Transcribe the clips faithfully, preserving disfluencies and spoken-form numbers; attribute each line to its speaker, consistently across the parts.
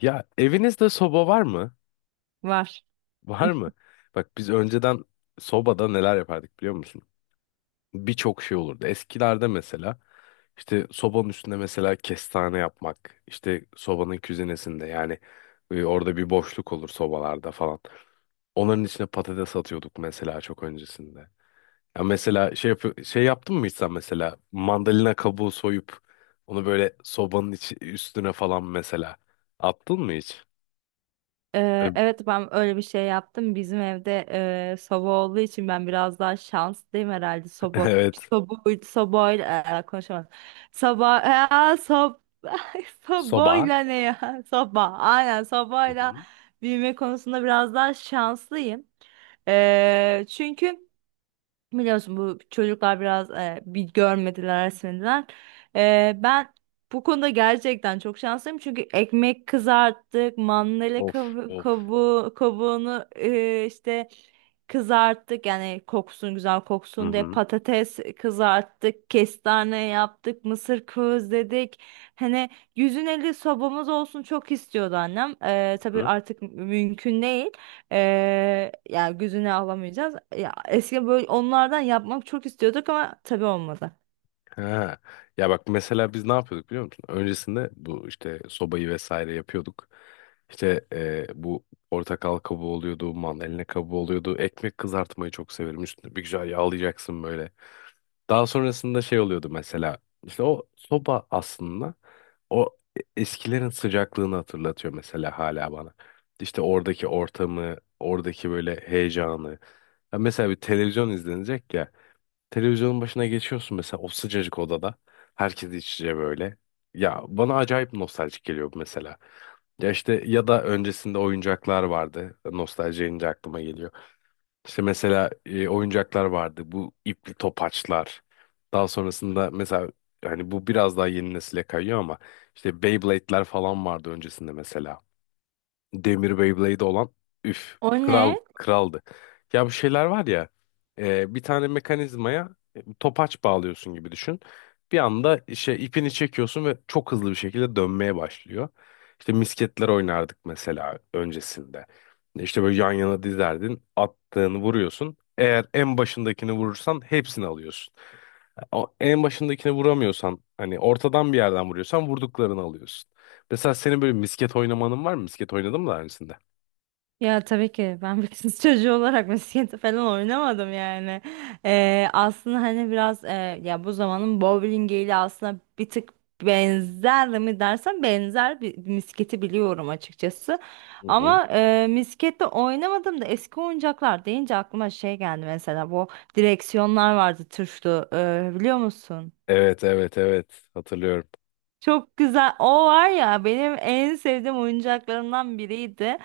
Speaker 1: Ya evinizde soba var mı?
Speaker 2: Var.
Speaker 1: Var mı? Bak biz önceden sobada neler yapardık biliyor musun? Birçok şey olurdu. Eskilerde mesela işte sobanın üstünde mesela kestane yapmak, işte sobanın küzinesinde yani e, orada bir boşluk olur sobalarda falan. Onların içine patates atıyorduk mesela çok öncesinde. Ya mesela şey yapı- şey yaptın mı hiç sen mesela mandalina kabuğu soyup onu böyle sobanın içi, üstüne falan mesela attın mı hiç?
Speaker 2: Ee, evet ben öyle bir şey yaptım. Bizim evde e, soba olduğu için ben biraz daha şanslıyım herhalde. Soba,
Speaker 1: Evet.
Speaker 2: soba, sobayla e, konuşamadım. Soba, e, sob,
Speaker 1: Soba.
Speaker 2: sobayla ne ya? Soba, aynen
Speaker 1: Hı
Speaker 2: sobayla
Speaker 1: hı.
Speaker 2: büyüme konusunda biraz daha şanslıyım. Ee, çünkü biliyorsun bu çocuklar biraz e, bir görmediler, resmediler. E, ben bu konuda gerçekten çok şanslıyım çünkü ekmek kızarttık, mandalina
Speaker 1: Of
Speaker 2: kavu-
Speaker 1: of.
Speaker 2: kabuğu, kabuğunu e, işte kızarttık yani koksun güzel
Speaker 1: Hı
Speaker 2: koksun diye
Speaker 1: hı.
Speaker 2: patates kızarttık, kestane yaptık, mısır közledik. Hani yüz elli sobamız olsun çok istiyordu annem.
Speaker 1: Hı
Speaker 2: E, tabii
Speaker 1: hı.
Speaker 2: artık mümkün değil. Ee, yani gözüne alamayacağız. Ya eski böyle onlardan yapmak çok istiyorduk ama tabii olmadı.
Speaker 1: Ha. Ya bak mesela biz ne yapıyorduk biliyor musun? Öncesinde bu işte sobayı vesaire yapıyorduk. İşte e, bu portakal kabuğu oluyordu, mandalina kabuğu oluyordu. Ekmek kızartmayı çok severim. Üstüne bir güzel yağlayacaksın böyle. Daha sonrasında şey oluyordu mesela. İşte o soba aslında o eskilerin sıcaklığını hatırlatıyor mesela hala bana. İşte oradaki ortamı, oradaki böyle heyecanı. Ya mesela bir televizyon izlenecek ya. Televizyonun başına geçiyorsun mesela o sıcacık odada. Herkes iç içe böyle. Ya bana acayip nostaljik geliyor bu mesela. Ya işte ya da öncesinde oyuncaklar vardı. Nostalji deyince aklıma geliyor. İşte mesela e, oyuncaklar vardı. Bu ipli topaçlar. Daha sonrasında mesela hani bu biraz daha yeni nesile kayıyor ama işte Beyblade'ler falan vardı öncesinde mesela. Demir Beyblade olan üf
Speaker 2: O
Speaker 1: kral
Speaker 2: ne?
Speaker 1: kraldı. Ya bu şeyler var ya e, bir tane mekanizmaya e, topaç bağlıyorsun gibi düşün. Bir anda işte ipini çekiyorsun ve çok hızlı bir şekilde dönmeye başlıyor. İşte misketler oynardık mesela öncesinde. İşte böyle yan yana dizerdin, attığını vuruyorsun. Eğer en başındakini vurursan hepsini alıyorsun. O en başındakine vuramıyorsan hani ortadan bir yerden vuruyorsan vurduklarını alıyorsun. Mesela senin böyle misket oynamanın var mı? Misket oynadın mı daha öncesinde?
Speaker 2: Ya tabii ki ben bir kız çocuğu olarak misket falan oynamadım yani. Ee, aslında hani biraz e, ya bu zamanın bowlingiyle aslında bir tık benzer mi dersen benzer bir misketi biliyorum açıkçası.
Speaker 1: Hı hı.
Speaker 2: Ama e, miskette oynamadım da eski oyuncaklar deyince aklıma şey geldi mesela bu direksiyonlar vardı tuşlu e, biliyor musun?
Speaker 1: Evet evet evet hatırlıyorum.
Speaker 2: Çok güzel. O var ya benim en sevdiğim oyuncaklarımdan biriydi.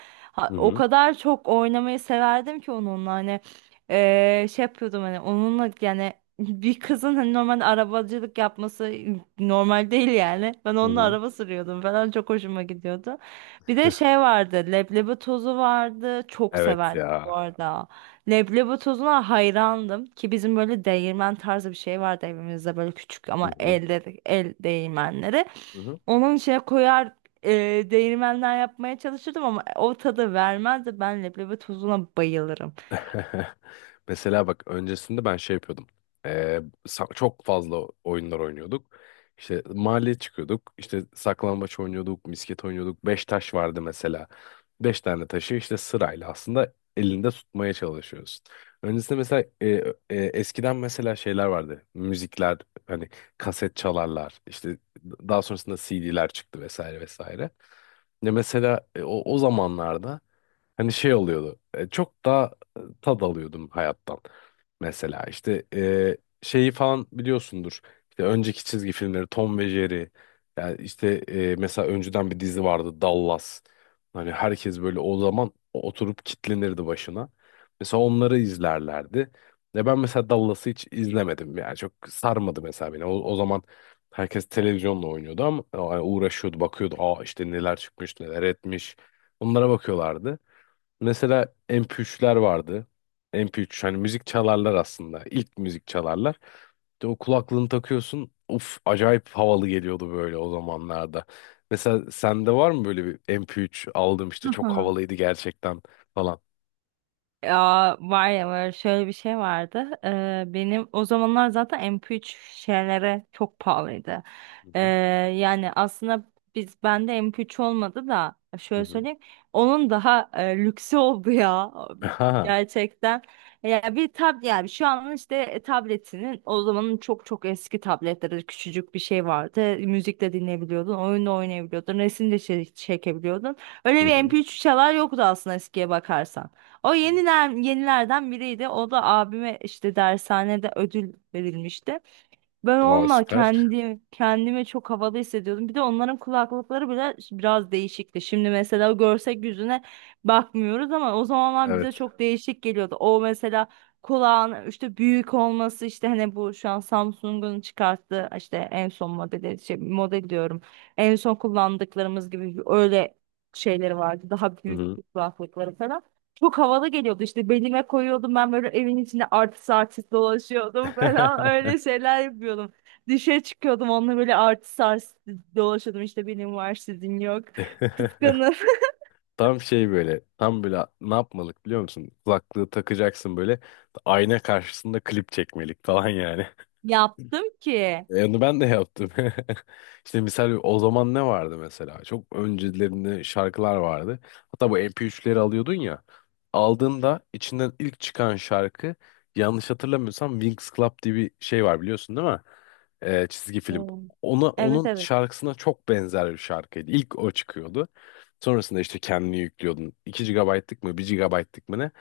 Speaker 1: Hı
Speaker 2: Ha, o
Speaker 1: hı.
Speaker 2: kadar çok oynamayı severdim ki onunla hani eee, şey yapıyordum hani onunla yani bir kızın hani normalde arabacılık yapması normal değil yani. Ben
Speaker 1: Hı
Speaker 2: onunla
Speaker 1: hı.
Speaker 2: araba sürüyordum falan çok hoşuma gidiyordu. Bir de şey vardı, leblebi tozu vardı. Çok
Speaker 1: Evet
Speaker 2: severdim bu
Speaker 1: ya.
Speaker 2: arada. Leblebi tozuna hayrandım ki bizim böyle değirmen tarzı bir şey vardı evimizde, böyle küçük
Speaker 1: Hı
Speaker 2: ama
Speaker 1: hı.
Speaker 2: elde, el değirmenleri.
Speaker 1: Hı hı.
Speaker 2: Onun içine koyar, e, değirmenden yapmaya çalışırdım ama o tadı vermezdi. Ben leblebi tozuna bayılırım.
Speaker 1: Mesela bak öncesinde ben şey yapıyordum. Ee, sa- Çok fazla oyunlar oynuyorduk. İşte mahalleye çıkıyorduk. İşte saklambaç oynuyorduk, misket oynuyorduk. Beş taş vardı mesela. Beş tane taşı işte sırayla aslında elinde tutmaya çalışıyorsun. Öncesinde mesela e, e, eskiden mesela şeyler vardı. Müzikler hani kaset çalarlar. İşte daha sonrasında C D'ler çıktı vesaire vesaire. Ne mesela e, o, o zamanlarda hani şey oluyordu. e, Çok daha e, tad alıyordum hayattan. Mesela işte e, şeyi falan biliyorsundur. İşte önceki çizgi filmleri Tom ve Jerry. Yani işte e, mesela önceden bir dizi vardı Dallas. Hani herkes böyle o zaman oturup kitlenirdi başına. Mesela onları izlerlerdi. Ve ben mesela Dallas'ı hiç izlemedim. Yani çok sarmadı mesela beni. O, o zaman herkes televizyonla oynuyordu ama yani uğraşıyordu, bakıyordu. Aa işte neler çıkmış, neler etmiş. Onlara bakıyorlardı. Mesela M P üçler vardı. M P üç hani müzik çalarlar aslında. İlk müzik çalarlar. İşte o kulaklığını takıyorsun. Uf acayip havalı geliyordu böyle o zamanlarda. Mesela sende var mı böyle bir M P üç aldım işte çok havalıydı gerçekten falan.
Speaker 2: Ya var ya, böyle şöyle bir şey vardı. Ee, benim o zamanlar zaten M P üç şeylere çok pahalıydı.
Speaker 1: Hı
Speaker 2: Ee,
Speaker 1: hı.
Speaker 2: Yani aslında biz bende M P üç olmadı da
Speaker 1: Hı
Speaker 2: şöyle
Speaker 1: hı.
Speaker 2: söyleyeyim. Onun daha e, lüksü oldu ya,
Speaker 1: Ha.
Speaker 2: gerçekten. Ya bir tab yani şu an işte e, tabletinin, o zamanın çok çok eski tabletleri, küçücük bir şey vardı. Müzik de dinleyebiliyordun, oyun da oynayabiliyordun, resim de çe- çekebiliyordun.
Speaker 1: Hı
Speaker 2: Öyle bir
Speaker 1: hı.
Speaker 2: M P üç çalar yoktu aslında eskiye bakarsan. O yeniler, yenilerden biriydi. O da abime işte dershanede ödül verilmişti. Ben
Speaker 1: Aa
Speaker 2: onunla
Speaker 1: süper.
Speaker 2: kendi kendime çok havalı hissediyordum. Bir de onların kulaklıkları bile biraz değişikti. Şimdi mesela görsek yüzüne bakmıyoruz ama o zamanlar bize
Speaker 1: Evet.
Speaker 2: çok değişik geliyordu. O mesela kulağın işte büyük olması, işte hani bu şu an Samsung'un çıkarttığı işte en son modeli şey, model diyorum. En son kullandıklarımız gibi öyle şeyleri vardı. Daha
Speaker 1: Hı
Speaker 2: büyük
Speaker 1: hı.
Speaker 2: kulaklıkları falan. Çok havalı geliyordu, işte belime koyuyordum, ben böyle evin içinde artist artist dolaşıyordum falan öyle şeyler yapıyordum. Dışarı çıkıyordum onunla, böyle artist artist dolaşıyordum, işte benim var sizin yok. Kıskanır.
Speaker 1: Tam şey böyle, tam böyle ne yapmalık biliyor musun? Kulaklığı takacaksın böyle, ayna karşısında klip çekmelik falan yani.
Speaker 2: Yaptım ki.
Speaker 1: E, Onu ben de yaptım. İşte misal o zaman ne vardı mesela? Çok öncelerinde şarkılar vardı. Hatta bu M P üçleri alıyordun ya. Aldığında içinden ilk çıkan şarkı yanlış hatırlamıyorsam Winx Club diye bir şey var biliyorsun değil mi? E, çizgi film.
Speaker 2: Hmm.
Speaker 1: Ona,
Speaker 2: Evet
Speaker 1: onun
Speaker 2: evet.
Speaker 1: şarkısına çok benzer bir şarkıydı. İlk o çıkıyordu. Sonrasında işte kendini yüklüyordun. iki G B'lık mı bir G B'lık mı ne,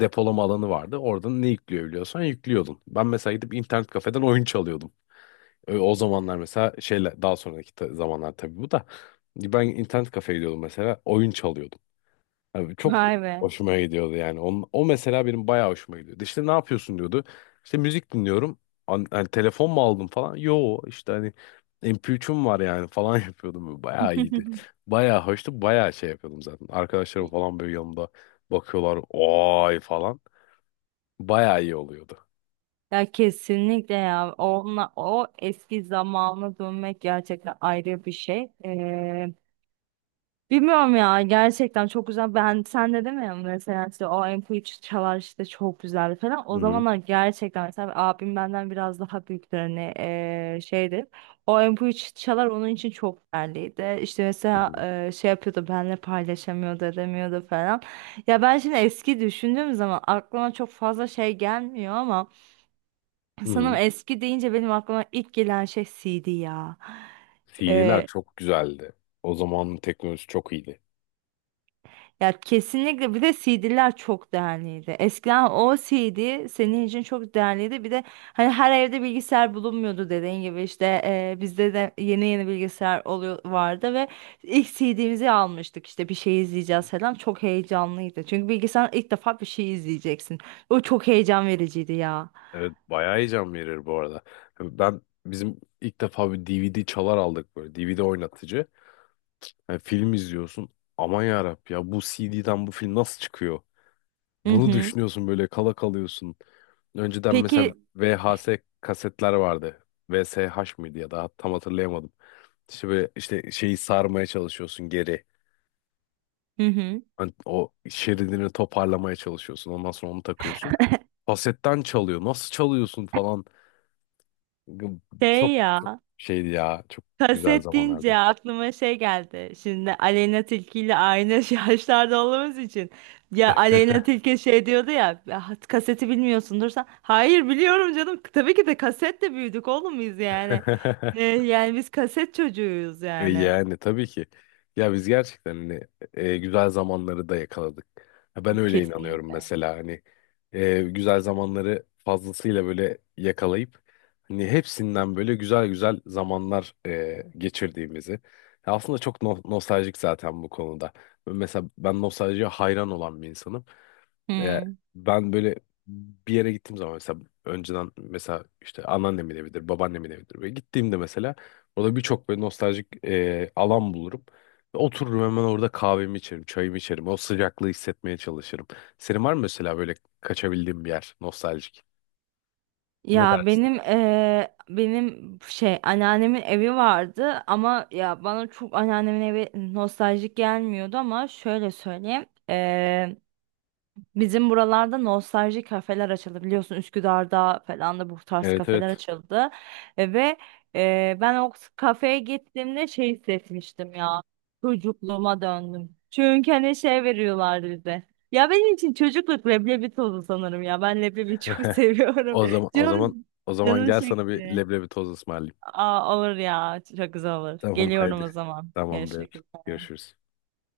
Speaker 1: depolama alanı vardı. Oradan ne yükleyebiliyorsan yüklüyordun. Ben mesela gidip internet kafeden oyun çalıyordum. Ö- O zamanlar mesela şeyle daha sonraki ta- zamanlar tabii bu da ben internet kafeye gidiyordum mesela oyun çalıyordum. Abi çok
Speaker 2: Vay be.
Speaker 1: hoşuma gidiyordu yani. Onun, o mesela benim bayağı hoşuma gidiyordu. İşte ne yapıyorsun diyordu. İşte müzik dinliyorum. An- hani telefon mu aldım falan? Yo işte hani M P üçüm var yani falan yapıyordum. Bayağı iyiydi. Bayağı hoştu. Bayağı şey yapıyordum zaten. Arkadaşlarım falan böyle yanımda bakıyorlar. Oy falan. Bayağı iyi oluyordu.
Speaker 2: Ya kesinlikle ya. Onunla, o eski zamana dönmek gerçekten ayrı bir şey. Ee, Bilmiyorum ya, gerçekten çok güzel. Ben sen de deme ya mesela işte o M P üç çalar işte çok güzeldi falan.
Speaker 1: Hı
Speaker 2: O
Speaker 1: hı.
Speaker 2: zamanlar gerçekten mesela abim benden biraz daha büyüktür hani eee, şeydir. O M P üç çalar onun için çok değerliydi. İşte
Speaker 1: Hı
Speaker 2: mesela
Speaker 1: hı.
Speaker 2: eee, şey yapıyordu, benle paylaşamıyordu, edemiyordu falan. Ya ben şimdi eski düşündüğüm zaman aklıma çok fazla şey gelmiyor ama
Speaker 1: Hı
Speaker 2: sanırım
Speaker 1: hı.
Speaker 2: eski deyince benim aklıma ilk gelen şey C D ya.
Speaker 1: C D'ler çok güzeldi. O zamanın teknolojisi çok iyiydi.
Speaker 2: Ya kesinlikle, bir de C D'ler çok değerliydi. Eskiden o C D senin için çok değerliydi. Bir de hani her evde bilgisayar bulunmuyordu, dediğin gibi işte e, bizde de yeni yeni bilgisayar oluyor vardı ve ilk C D'mizi almıştık, işte bir şey
Speaker 1: Hı.
Speaker 2: izleyeceğiz falan, çok heyecanlıydı. Çünkü bilgisayar ilk defa, bir şey izleyeceksin. O çok heyecan vericiydi ya.
Speaker 1: Evet bayağı heyecan verir bu arada. Ben bizim ilk defa bir D V D çalar aldık böyle D V D oynatıcı. Yani film izliyorsun. Aman yarabbi ya bu C D'den bu film nasıl çıkıyor?
Speaker 2: Hı
Speaker 1: Bunu
Speaker 2: hı.
Speaker 1: düşünüyorsun böyle kala kalıyorsun. Önceden
Speaker 2: Peki.
Speaker 1: mesela V H S kasetler vardı. V S H mıydı ya da tam hatırlayamadım. İşte böyle işte şeyi sarmaya çalışıyorsun geri.
Speaker 2: Hı hı.
Speaker 1: Hani o şeridini toparlamaya çalışıyorsun. Ondan sonra onu takıyorsun. Kasetten çalıyor. Nasıl çalıyorsun falan.
Speaker 2: Şey
Speaker 1: Çok çok
Speaker 2: ya.
Speaker 1: şeydi ya. Çok güzel
Speaker 2: Kaset deyince
Speaker 1: zamanlardı.
Speaker 2: aklıma şey geldi. Şimdi Aleyna Tilki ile aynı yaşlarda olduğumuz için. Ya Aleyna Tilki şey diyordu ya, "Ya kaseti bilmiyorsundur sen." Hayır biliyorum canım. Tabii ki de kasetle büyüdük oğlum biz yani. Ee, yani biz kaset çocuğuyuz
Speaker 1: E,
Speaker 2: yani.
Speaker 1: Yani tabii ki. Ya biz gerçekten hani, e, güzel zamanları da yakaladık. Ha, Ben öyle inanıyorum
Speaker 2: Kesinlikle.
Speaker 1: mesela hani e, güzel zamanları fazlasıyla böyle yakalayıp hani hepsinden böyle güzel güzel zamanlar e, geçirdiğimizi. Ya aslında çok no- nostaljik zaten bu konuda. Mesela ben nostaljiye hayran olan bir insanım. E,
Speaker 2: Hmm.
Speaker 1: Ben böyle bir yere gittiğim zaman mesela önceden mesela işte anneannemin evidir, babaannemin evidir. Böyle gittiğimde mesela orada birçok böyle nostaljik e, alan bulurum. Ve otururum hemen orada kahvemi içerim, çayımı içerim. O sıcaklığı hissetmeye çalışırım. Senin var mı mesela böyle kaçabildiğin bir yer nostaljik? Ne
Speaker 2: Ya
Speaker 1: dersin?
Speaker 2: benim eee, benim şey, anneannemin evi vardı ama ya bana çok anneannemin evi nostaljik gelmiyordu ama şöyle söyleyeyim. Bizim buralarda nostalji kafeler açıldı, biliyorsun Üsküdar'da falan da bu tarz
Speaker 1: Evet
Speaker 2: kafeler
Speaker 1: evet.
Speaker 2: açıldı. E, ve e, ben o kafeye gittiğimde şey hissetmiştim ya, çocukluğuma döndüm. Çünkü hani şey veriyorlardı bize. Ya benim için çocukluk leblebi tozu sanırım ya, ben leblebi çok seviyorum.
Speaker 1: O zaman o zaman
Speaker 2: Canım,
Speaker 1: O zaman
Speaker 2: canım
Speaker 1: gel sana bir
Speaker 2: çekti.
Speaker 1: leblebi toz ısmarlayayım.
Speaker 2: Aa, olur ya, çok güzel olur.
Speaker 1: Tamam
Speaker 2: Geliyorum
Speaker 1: haydi.
Speaker 2: o zaman.
Speaker 1: Tamamdır.
Speaker 2: Görüşmek üzere.
Speaker 1: Görüşürüz.